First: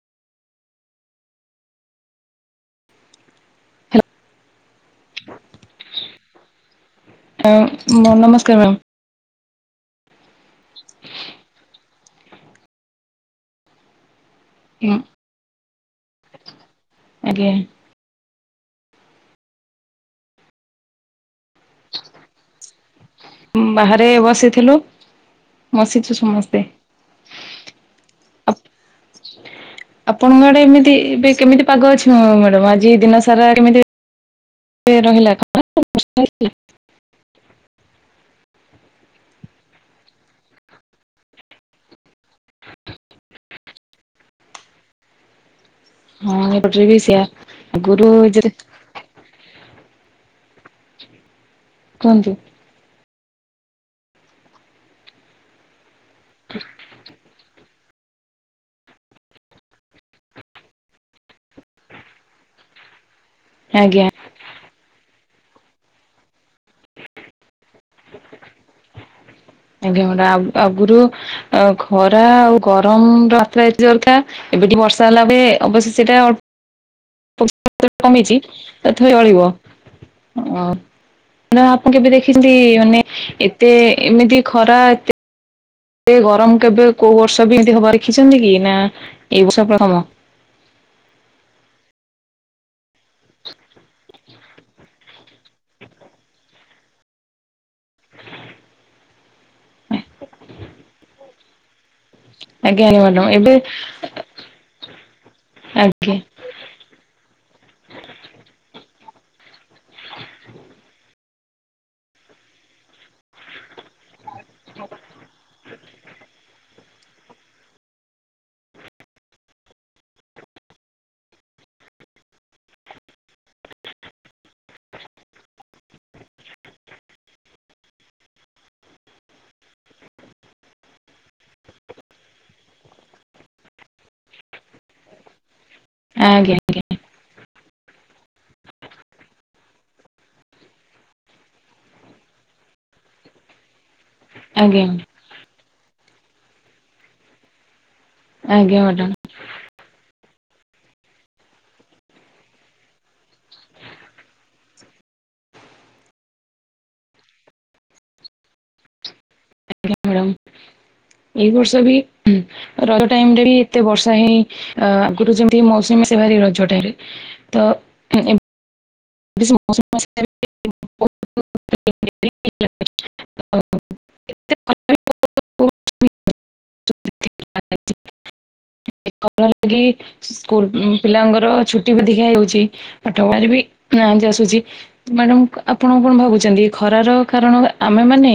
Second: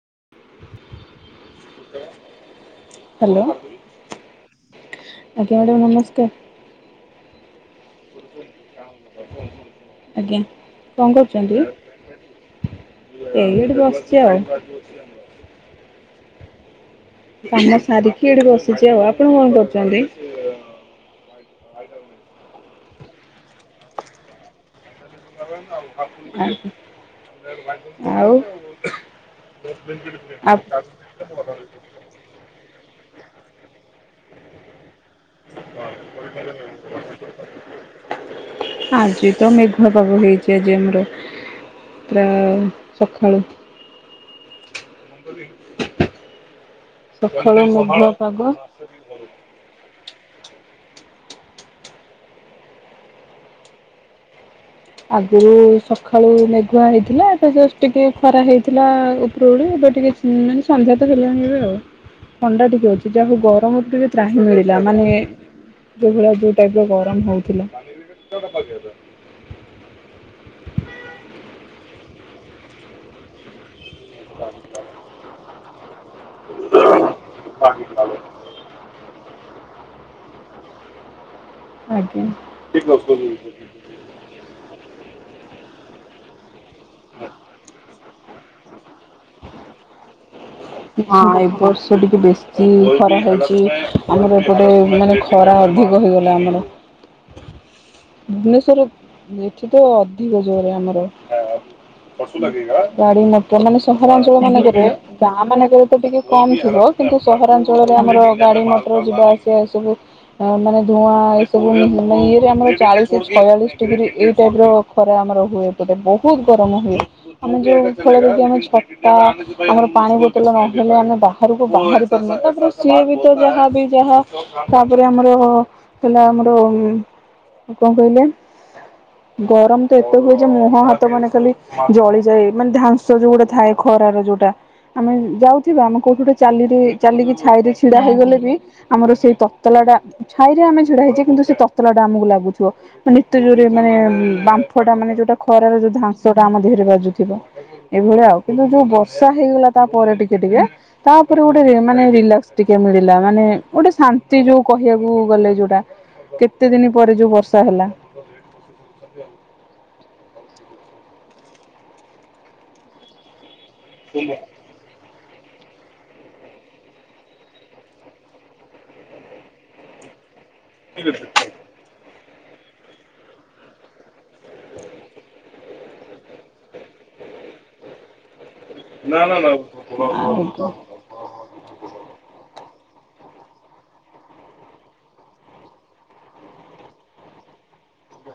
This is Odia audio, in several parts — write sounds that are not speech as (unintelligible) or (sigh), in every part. (inaudible) ହ୍ୟାଲୋ। ଆଜ୍ଞା ମ୍ୟାଡାମ ନମସ୍କାର। ଆ ନମସ୍କାର ମ୍ୟାମ୍। ଆଜ୍ଞା କଣ କରୁଛନ୍ତି? ଏଇ ଏଠି ବ ଆଉ। ମ୍ୟାମ୍। ଆଜ୍ଞା କାମ ସାରିକି ଏଇଠି ବସିଛି ଆଉ ।ଆପଣ କରୁଛନ୍ତି କରୁଛନ୍ତି? ବାହାରେ ବସିଥିଲୁ ବସିଛୁ ସମସ୍ତେ। ଆଉ? ଆପଣଙ୍କ ଆ ଆଡେ ଏମିତି ଏବେ କେମିତି ପାଗ ଅଛି? ହଁ ମ୍ୟାଡ଼ାମ ଆଜି ଦିନ ସାରା କେମିତି ରହିଲା। (unintelligible) ଆଜି ତ ମେଘୁଆ ପାଗ ହେଇଛି ଆଜି ଆମର। (unintelligible) ସକାଳୁ। ହଁ। ଠି ବି ସେଆ ସକାଳୁ ଆ ମେଘୁଆ ଗୁରୁ ପାଗ କୁହନ୍ତୁ? ଆଗୁରୁ ସକାଳୁ ମେଘୁଆ ହେଇଥିଲା ଏବେ ଜଷ୍ଟ୍ ଟିକେ ଖରା ହେଇଥିଲା ଉପର ଓଳି ଏବେ ଟିକେ ମାନେ ସନ୍ଧ୍ୟା ତ ହେଲାଣି ଏବେ ଆଉ ଥଣ୍ଡା ଟିକେ ଅଛି। ଯାହାହଉ ଗରମ ଉପରେ ଆଜ୍ଞା ବି ତ୍ରାହିଁ ମିଳିଲା ମାନେ ଯୋଉ ଭଳିଆ ଯୋଉ ଟାଇପ ର ଗରମ ହଉଥିଲା ଆଜ୍ଞା ଆଗରୁ ଖରା ଆଉ ଗରମ ମାତ୍ରା ଜୋରଥାଏ ଏବେ ଟିକେ ବର୍ଷା ହେଲା ଅବଶ୍ୟ ସେଟା କ-ମି-ଛି ତଥାଇ ଚଳିବ ଆ ନ ଆପଣ କେବେ ଆଜ୍ଞା। ଦେଖିଛନ୍ତି ଏତେ ଏମିତି ଖରା ଏତେ ଏ ଗରମ କେବେ କୋଉ ବର୍ଷ ବି ଏମିତି ହବାର ଦେଖିଛନ୍ତି କି ନା ଏଇ ବର୍ଷ ପ୍ରଥମ? ଏ ବର୍ଷ ଟିକେ ବେଶୀ ଖରା ହେଉଛି ଆମର ଏପଟେ ମାନେ ଖରା ଅଧିକ ହେଇଗଲା ଆମର। ଭୁବନେଶ୍ୱର ଏଠି ତ ଅଧିକ ଜୋର ଆମର ଆଜ୍ଞା ଆଜ୍ଞା ଗାଡି ମ୍ୟାଡ଼ାମ ଏବେ ମଟର ମାନେ ସହରାଞ୍ଚଳ ମାନଙ୍କରେ ଗାଁ ମାନଙ୍କରେ ତ ଆଜ୍ଞା ଟିକେ କମ ଥିବ କିନ୍ତୁ ସହରାଞ୍ଚଳରେ ଆମର ଗାଡି ମଟର ରୋଜିବାର। ସେ ସବୁ ଅ ମାନେ ଧୁଆ। ୁ ଇଏରେ ଆମର ଚାଳିଶ ବୟାଳିଶ ଡିଗ୍ରୀ େବ୍ର ଖରା ଆମର ହୁଏ। ଗଟେ ବହୁତ ଗରମ ହୁଏ। ଆମେ ଯୋଉ ଫଳରେ ଯଦି ଆମେ ଛତା ଆମର ପାଣି ବୋତଲ ନହେଲେ ଆମେ ବାହାରକୁ ବାହାରି ପାରୁନ ତାପରେ ସିଏ ବି ତ ଯାହା ବି ଯାହା ତାପରେ ଆମର ହେଲା। ଆମର କଣ କହିଲେ? (inaudible) ଗରମ ତ ଏତେ ହୁଏ, ଯେ ମୁହଁ ହାତ ମାନେ ଖାଲି ଜଳିଯାଏ। ମାନେ ଧାଂସ ଯୋଉ ଗୋଟା ଥାଏ। ଖରାର ଯୋଉଟା ଆମେ ଯାଉ ଯିବା ଆମେ କୋଉଠିୋଟେ ଆଜ୍ଞା ଚାଲିରେ ଚାଲିକି ାଇ ଦେଇ। ଛିଡା ହେଇଗଲେ ବି ଆମର ସେଇ ତତଲା ଟା ଛାଇରେ ଆମେ ଛିଡା ହେଇଛେ। କିନ୍ତୁ ସେ ତତଲା ଟା ଆମକୁ ଲାଗୁଛି। ମାନେ ନିତ୍ୟ ଜୋରେ ମାନେ ଆଜ୍ଞା ବାମ୍ଫଟା ମାନେ ଯୋଉଟା ଖରାରେ ଯୋଉ ଧାସ। ଯୋଉଟା ଆମ ଦେହରେ ବାଜୁଥିବ (inaudible) ଏଇଭଳିଆ ଆଉ କିନ୍ତୁ ଆଜ୍ଞା ଯୋଉ ମ୍ୟାଡ଼ାମ ବର୍ଷା ହେଇଗଲା। ତାପରେ ଟିକେ ଟିକେ ତାପରେ ଗୋଟେ ମାନେ ରିଲାକ୍ସ ଟିକେ ମିଳିଲା। ମାନେ ଗୋଟେ ଶାନ୍ତି ଯୋଉ କହିବାକୁ ଗଲେ ଯୋଉଟା। କେତେ ଦିନ ପରେ ଯୋଉ ବର୍ଷ ସହଲା (inaudible) (inaudible) ଏଇ ବର୍ଷ ବି ର ଟାଇ ବି। ଏତେ ବର୍ଷା ହେଇଁ ଆଗରୁ। ଏେ ମୌସୁମୀ ସେ ଭାର ରଜ ଟାଇରେ ତ (inaudible) (inaudible) (inaudible) ାଗ ଆଉ ସ୍କୁଲ ପିଲାଙ୍କର ଛୁଟି ବି ଦେଖା ହେଉଛି। ପଠୁବାର ବି। ନା, ଆସୁଛି ମ୍ୟାଡାମ ଆପଣ କଣ ଭାବୁଛନ୍ତି? ଖରାର କାରଣ ଆମେ ମାନେ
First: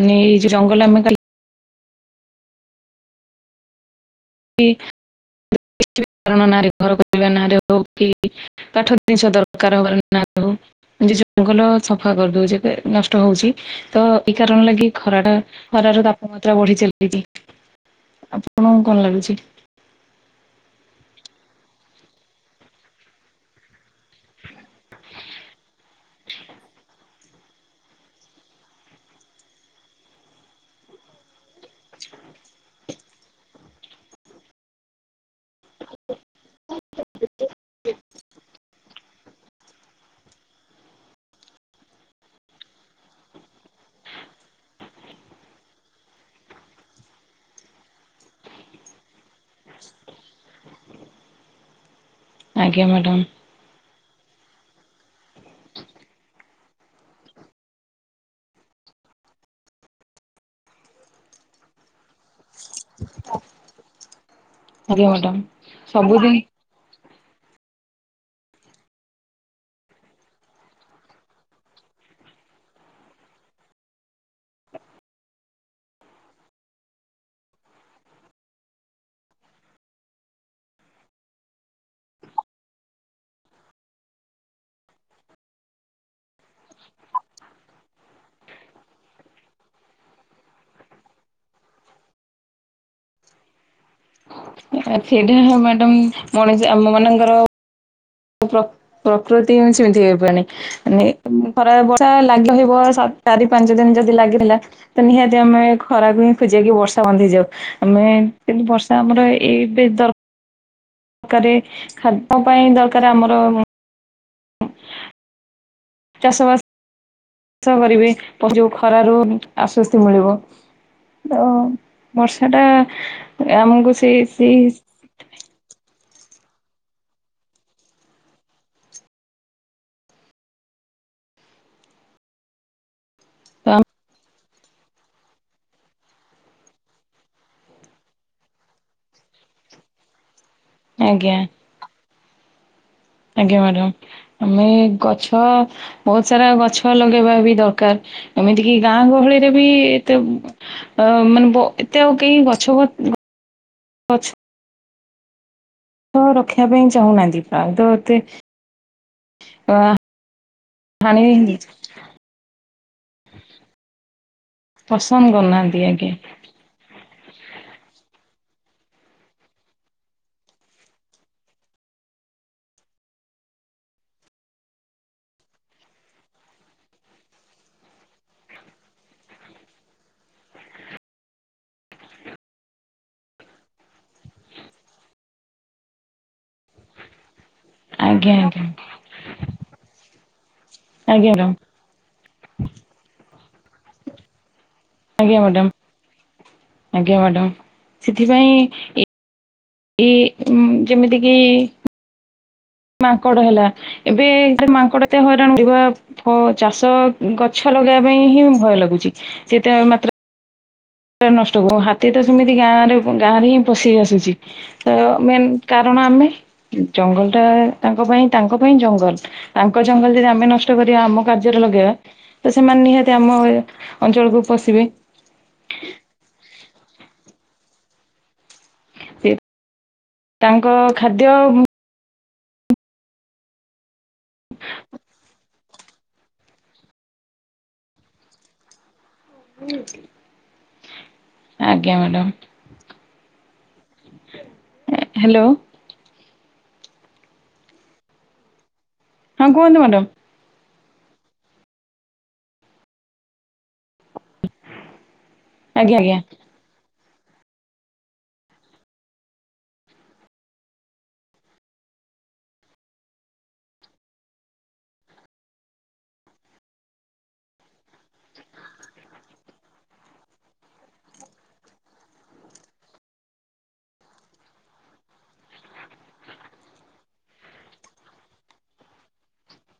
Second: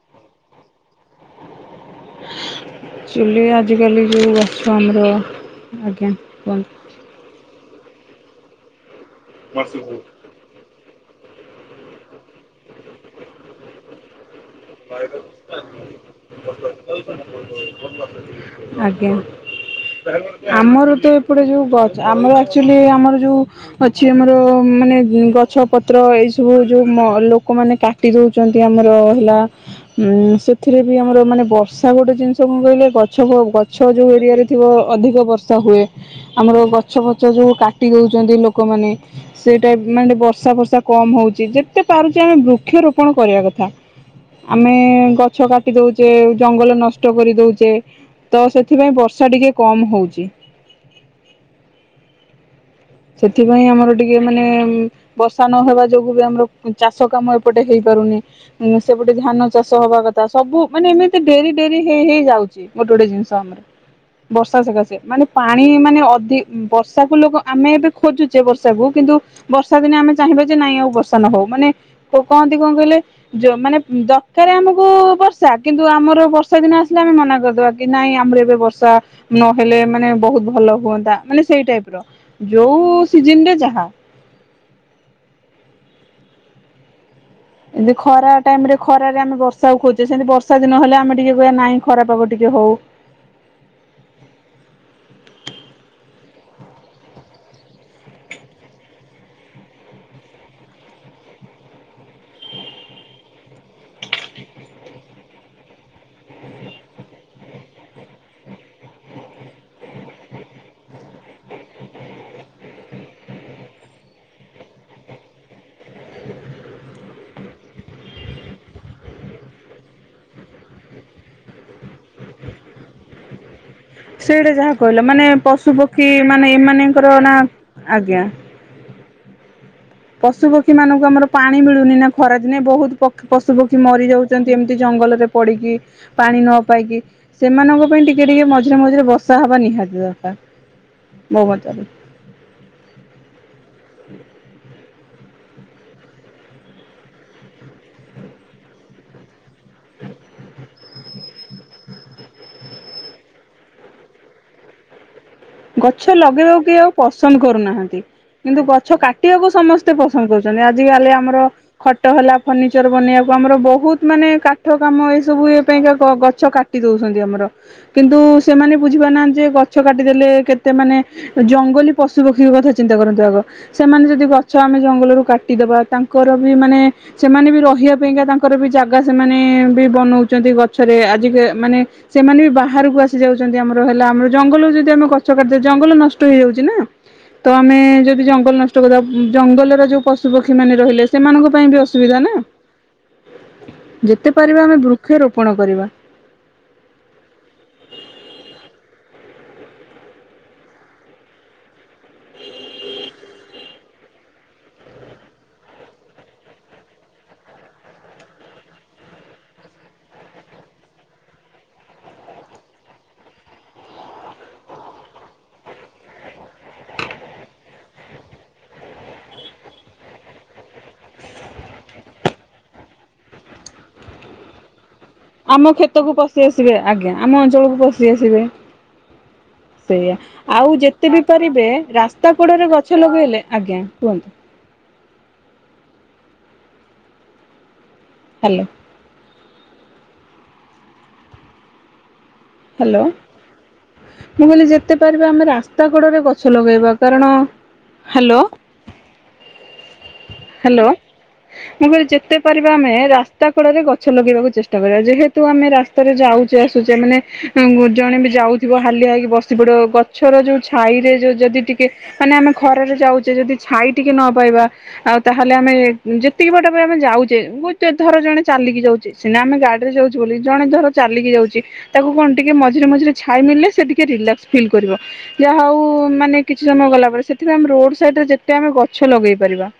ମାନେଇ ରଙ୍ଗ ଲ ଆେ (inaudible) ଚୁଲିୀ ଆଜ କାଲି ର ଆଛ ଆମର ଆଜ୍ଞା କାରଣ ନାରୀ କୁହନ୍ତୁ। ଘର କରିବା। ଆ (unintelligible) ପାଠ। ଜିନିଷ ଦରକାର ହବ । ଯେ ଜଙ୍ଗଲ ସଫା କରିଦଉଚେ ନଷ୍ଟ ହଉଛି ତ ଏଇ କାରଣ ଲାଗି ଖରାଟା ଖରାର ତାପମାତ୍ରା ବଢି ଚାଲିଛି ଆପଣଙ୍କୁ କଣ ଲାଗୁଛି? ଆଜ୍ଞା। ଆମର ତ ଏପଟେ ଯୋଉ ଗଛ ଆମର ଆକ୍ଚୁଲି ଆମର ଯୋଉ ଅଛି ଆମର ମାନେ ଗଛ ପତ୍ର ଏଇ ସବୁ ଯୋଉ ଲୋକମାନେ କାଟି ଦେଉଛନ୍ତି ଆମର ହେଲା। ଉଁ ସେଥିରେ ବି ଆମର ମାନେ ବର୍ଷ ସା ଗୋଟେ ଜିନିଷ କହିଲେ । ଗଛ ଗଛ ଯୋଉ ଏରିଆରେ ଥିବ ଅଧିକ ବର୍ଷା ହୁଏ। ଆମର ଗଛ ଫଛ ଯୋଉ କାଟି ଦଉଛନ୍ତି। ଲୋକମାନେ ସେଟା ମାନେ ବର୍ଷା ଫର୍ଷା କମ ହଉଛି। ଯେତେ ପାରୁଛି ଆମେ ବୃକ୍ଷରୋପଣ କରିବା କଥା। ଆମେ ଗଛ କାଟି ଦଉଛେ ଜଙ୍ଗଲ ନଷ୍ଟ କରି ଦଉଛେ ତ ସେଥିପାଇଁ ବର୍ଷା ଟିକେ କମ ହଉଛି । ଆଜ୍ଞା ମ୍ୟାଡାମ ସେଥିପାଇଁ ଆମର ଟିକେ । ମାନେ ବର୍ଷା ନହବା ଯୋଗୁ ବି ଆମର ଚାଷ କାମ ଏପଟେ ହେଇପାରୁନି ସେପଟେ ଧାନ ଚାଷ ହବା କଥା ସବୁ ମାନେ ଏମିତି ଡେରି ଡେରି ହେଇ ହେଇଯାଉଛି ଗୋଟେ ଗୋଟେ ଜିନିଷ ଆମର । ବର୍ଷା ସକାଶେ ଆଜ୍ଞା ମାନେ ମ୍ୟାଡାମ ପାଣି ମାନେ ସବୁଦିନ ଅଧି ବର୍ଷାକୁ ଲୋକ । ଆମେ ଏବେ ଖୋଜୁଛେ ବର୍ଷାକୁ କିନ୍ତୁ ବର୍ଷା ଦିନେ ଆମେ ଚାହିଁବା ଯେ ନାଇଁ ଆଉ ବର୍ଷା ନହଉ ମାନେ କହନ୍ତି କଣ କହିଲେ ମାନେ ଦରକାର ଆମକୁ ବର୍ଷା କିନ୍ତୁ ଆମର ବର୍ଷା ଦିନ ଆସିଲେ ଆମେ ମନା କରିଦବା କି ନାଇଁ ଆମର ଏବେ ବର୍ଷା ନହେଲେ ମାନେ ବହୁତ ଭଲ ହୁଅନ୍ତା ମାନେ ସେଇ ଟାଇପ ର । ଯଉ ସିଜିନ୍ ରେ ଯାହା । ଏବେ ଖରା ଟାଇମ ରେ ଖରାରେ ଆମେ ବର୍ଷାକୁ ଖୋଜଛେ ସେମିତି ବର୍ଷା ଦିନ ହେଲେ ଆମେ ଟିକେ କହିବା ନଇଁ ଖରାପାଗ ଟିକେ ହଉ । ସେଇଟା ମ୍ୟାଡମ ମଣିଷ ଆମ ମାନଙ୍କର । ପ୍ର ପ୍ରକୃତି ହିଁ ସେମିତି ହେଇପରି ଖରା ବର୍ଷା ଲାଗି ଥିବ ଚାରି ପାଞ୍ଚ ଦିନ ଯଦି ଲାଗିଥିଲା ତ ନିହାତି ଆମେ ଖରାକୁ ହିଁ ଖୋଜି ବା କି ବର୍ଷା ବନ୍ଧ ହେଇଯାଉ ଆମେ କିନ୍ତୁ ବର୍ଷା ଆମର ଏଇବେ ଦର କରେ ଖାଦ୍ୟ ପାଇଁ ଦରକାର ଆମର । ଚାଷ ବାସ କରିବେ ଯଉ ଖରାରୁ ଆଶ୍ୱସ୍ତି ମିଳିବ ତ ବର୍ଷା ଟା ଆମକୁ। ସେଇ ସେଇଟା ସେଇ ଯାହା କହିଲ ମାନେ ପଶୁ ପଖୀ ଖୀ ମାନେ ଏମାନଙ୍କର ନା ଆଜ୍ଞା । ପଶୁ ପକ୍ଷୀ ମାନଙ୍କୁ ଆମର ପାଣି ମିଳୁନି ନା ଖରଅଦିନେ ବହୁତ ପଖ ପଶୁ ପକ୍ଷୀ ମରିଯାଉ ଚନ୍ତି ଏମିତି ଜଙ୍ଗଲରେ ପଡିକି ପାଣି ନ ପାଇକି ସେମାନଙ୍କ ପାଇଁ ଟିକେ ଟିକେ ମଝିରେ ମଝିରେ ବର୍ଷା ହବା ନିହାତି ଦରକାର । ଆଜ୍ଞା। ମୋ ମତ ରେ । ଆଜ୍ଞା ମ୍ୟାଡାମ ଆମେ । ଗଛ ବହୁତ ସାରା ଗଛ ଲଗେଇବା ବି ଦରକାର ଏମିତି କି ଗାଁ ଗହଳି । ରେ ବି ଏତେ ମାନେ ବ ଏତେ ଆଉ କେହି ଗଛ ପ ଗଛ । ଗଛ ଲଗେଇବାକୁ କେଇ ପାଇଁ ଆଉ ପସନ୍ଦ ଚାହୁଁନାହାନ୍ତି ପ୍ରାୟତଃ କରୁନାହାନ୍ତି ଏତେ କିନ୍ତୁ ଗଛ କାଟିବାକୁ ସମସ୍ତେ ପସନ୍ଦ କରୁଛନ୍ତି ଆଜି କାଲି ଆମର ହାଣି ଖଟ ହେଲା ଫର୍ଣିିଚର ବନେଇବାକୁ ଆମର ବହୁତ ମାନେ କାଠ କାମ ଏ ପସନ୍ଦ ସବୁ ଇଏ କରୁନାହାନ୍ତି ପାଇଁକା ଆଜ୍ଞା ଗଛ କାଟି ଦଉଛ ଆମର କିନ୍ତୁ ସେମାନେ ବୁଝପାର ନାହାନ୍ତି ଯେ ଗଛ କାଟିଦେଲେ । କେତେ ମାନେ ଜଙ୍ଗଲୀ ପଶୁ ପକ୍ଷୀଙ୍କ କଥା ଚିନ୍ତା କରନ୍ତୁ ଆଗ ସେମାନେ ଯଦି ଗଛ ଆମେ ଜଙ୍ଗଲରୁୁ କାଟିଦବା ତାଙ୍କର ବି ମାନେ ସେମାନେ ବି ରହିବା ପାଇଁକା ତାଙ୍କର ବି ଜାଗା ସେମାନେ ବି ବନଉଛନ୍ତି ଗଛରେ ଆଜି ମାନେ ସେମାନେ ବି ବାହାରକୁ ଆସି ଯାଉଛନ୍ତି ଆମର ହେଲା ଆମର ଜଙ୍ଗଲରୁ ଯଦି ଆମେ ଗ ଛ କାଟି ଦଉଚେ ଜଙ୍ଗଲ ନଷ୍ଟ ହେଇଯାଉଛି ନା । ତ ଆମେ ଯଦି ଆଜ୍ଞା ଜଙ୍ଗଲ ଆଜ୍ଞା ନଷ୍ଟ କରିବା ଜଙ୍ଗଲର ଯୋଉ ପଶୁପକ୍ଷୀ ମାନେ ରହିଲେ ଆଜ୍ଞା ସେମାନଙ୍କ ମ୍ୟାଡ଼ାମ ପାଇଁ ବି ଅସୁବିଧା ନା । ଯେତେ ପା ଆଜ୍ଞା ମାଡ଼ାମ ଆଜ୍ଞା ମାଡ଼ାମ ସେଥିପାଇଁ ଏଇ ଉଁ ଯେମିତି କିି (inaudible) ମାଙ୍କଡ଼ ହେଲା ଏବେ ମାଙ୍କଡ଼ ଏତେ ହଇରାଣ କରିବା ଫ ଚାଷ ଗଛ ଲଗେଇବା ପାଇଁ ହିଁ ଭୟ ଲାଗୁଛି ସେତେ ମାତ୍ର ନଷ୍ଟ (unintelligible) ହାତୀ ତ ସେମିତି ଗାଁରେ ଗାଁରେ ହିଁ ପଶି ଆସୁଛି ତ ମେନ୍ କାରଣ ଆମେ ଜଙ୍ଗଲଟା ତାଙ୍କ ପାଇଁ ତାଙ୍କ ପାଇଁ ଜଙ୍ଗଲ ତାଙ୍କ ଜଙ୍ଗଲ ଯଦି ଆମେ ନଷ୍ଟ କରିବା ଆମ କାର୍ଯ୍ୟରେ ଲଗେଇବା ତ ସେମାନେ ନିହାତି ଆମ ଅଞ୍ଚଳକୁ ପଶିବେ ଆମ କ୍ଷେତକୁ ପଶି ଆସିବେ ଆଜ୍ଞା ଆମ ଅଞ୍ଚଳକୁ ପସି ଆସିବେ ସେଇଆ ତାଙ୍କ ଆଉ ଯେତେ ବି ଖାଦ୍ୟ ପାରିବେ ରା ରାସ୍ତା କଡରେ ଗଛ ଲଗେଇଲେ ଆଜ୍ଞା କୁହନ୍ତୁ (inaudible) ହାଲୋ ଆଜ୍ଞା ମ୍ୟାଡାମ ହ୍ୟାଲୋ ମୁଁ କହିଲି ଯେତେ ପାରିବା ହ୍ୟାଲୋ ଆମେ ରାସ୍ତାକଡରେ ଗ (unintelligible) ଲଗାଇବା କାରଣ ହ୍ୟାଲୋ ହଁ କୁହନ୍ତୁ ମାଡାମ୍ ହ୍ୟାଲୋ ମୁଁ କହିଲି ଯେତେ ପାରିବା ଆମେ ରାସ୍ତା କଡରେ ଗ ଗଛ ଲଗେଇବାକୁ ଚେଷ୍ଟା କରିବା ଯେହେତୁ ଆମେ ଆଜ୍ଞା ରାସ୍ତାରେ ଆଜ୍ଞା ଯାଉଛେ ଆସୁଛେ ମାନେ ଜଣେ ବି ଯାଉଥିବ ହାଲିଆ ହେଇକି ବସି ପଡିବ ଗଛର ଯୋଉ ଛାଇରେ ଯୋଉ ଯଦି ଟିକେ ମାନେ ଆମେ ଖରାରେ ଯାଉଛେ ଯଦି ଛାଇ ଟିକେ ନ ପାଇବା ଆଉ ତାହେଲେ ଆମେ ଯେତିକି ବାଟ ପାଇଁ ଆମେ ଯାଉଛେ ଗୋଟେ ଧର ଜଣେ ଚାଲିକି ଯାଉଛି ସିନା ଆମେ ଗାଡିରେ ଯାଉଛେ ବୋଲି ଜଣେ ଧର ଚାଲିକି ଯାଉଛି ତାକୁ କଣ ଟିକେ ମଝିରେ ମଝିରେ ଛାଇ ମିଳିଲେ ସେ ଟିକେ ରିଲାକ୍ସ ଫିଲ୍ କରିବ ଯାହା ହଉ ମାନେ କିଛି ସମୟ ଗଲା ପରେ ସେଥିପାଇଁ ଆମେ ରୋଡ ସାଇଡରେ ଯେତେ ଆମେ ଗଛ ଲଗେଇ ପାରିବା।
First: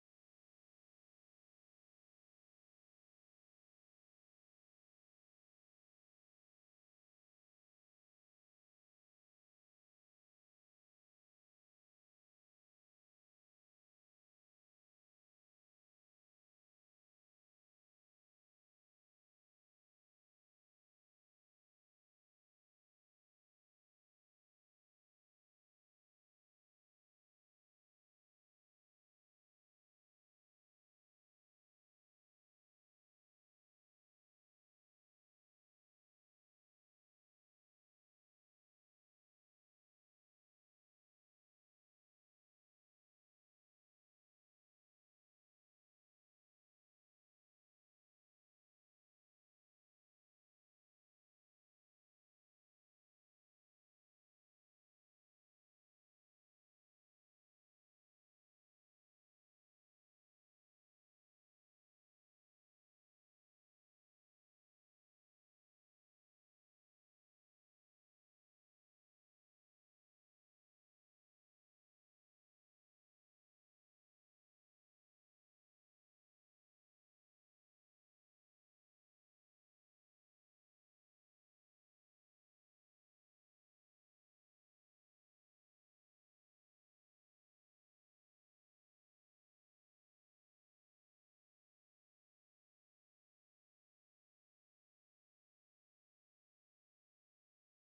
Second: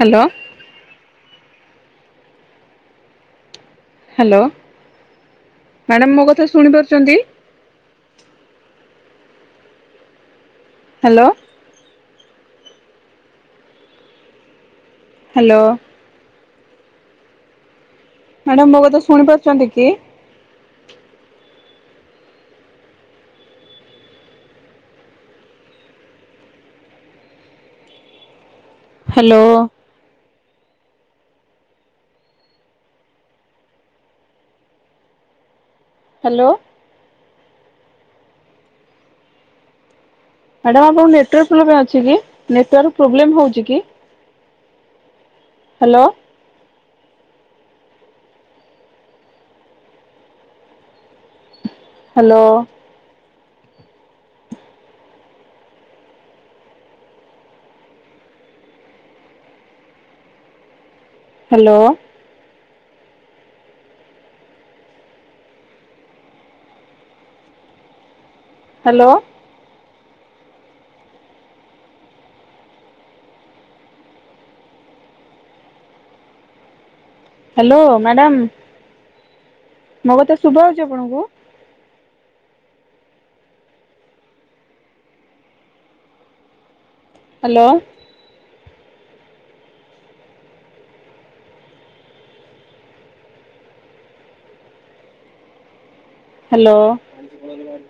ହ୍ୟାଲୋ ହ୍ୟାଲୋ ମ୍ୟାଡ଼ାମ ମୋ କଥା ଶୁଣିପାରୁଛନ୍ତି ହ୍ୟାଲୋ ହ୍ୟାଲୋ ମ୍ୟାଡାାମ ମୋ କଥା ଶୁଣି ପାରୁଛନ୍ତି କି? ହ୍ୟାଲୋ ହ୍ୟାଲୋ ମ୍ୟାଡାମ୍ ଆପଣଙ୍କ ନେଟୱର୍କ ପ୍ରୋବଲେମ ଅଛି କି ନେଟୱର୍କ ପ୍ରୋବ୍ଲେମ ହଉଛି କି? Hello hello hello hello hello madam ମୋ କଥା ଶୁଭା ହୋଉଛି ଆପଣଙ୍କୁ? Hello hello (inaudible)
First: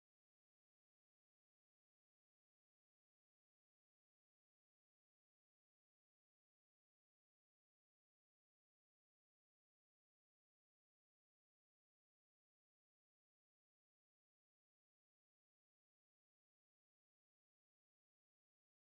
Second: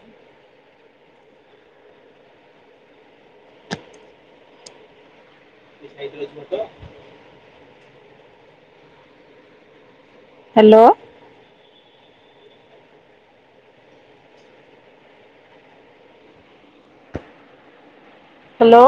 hello hello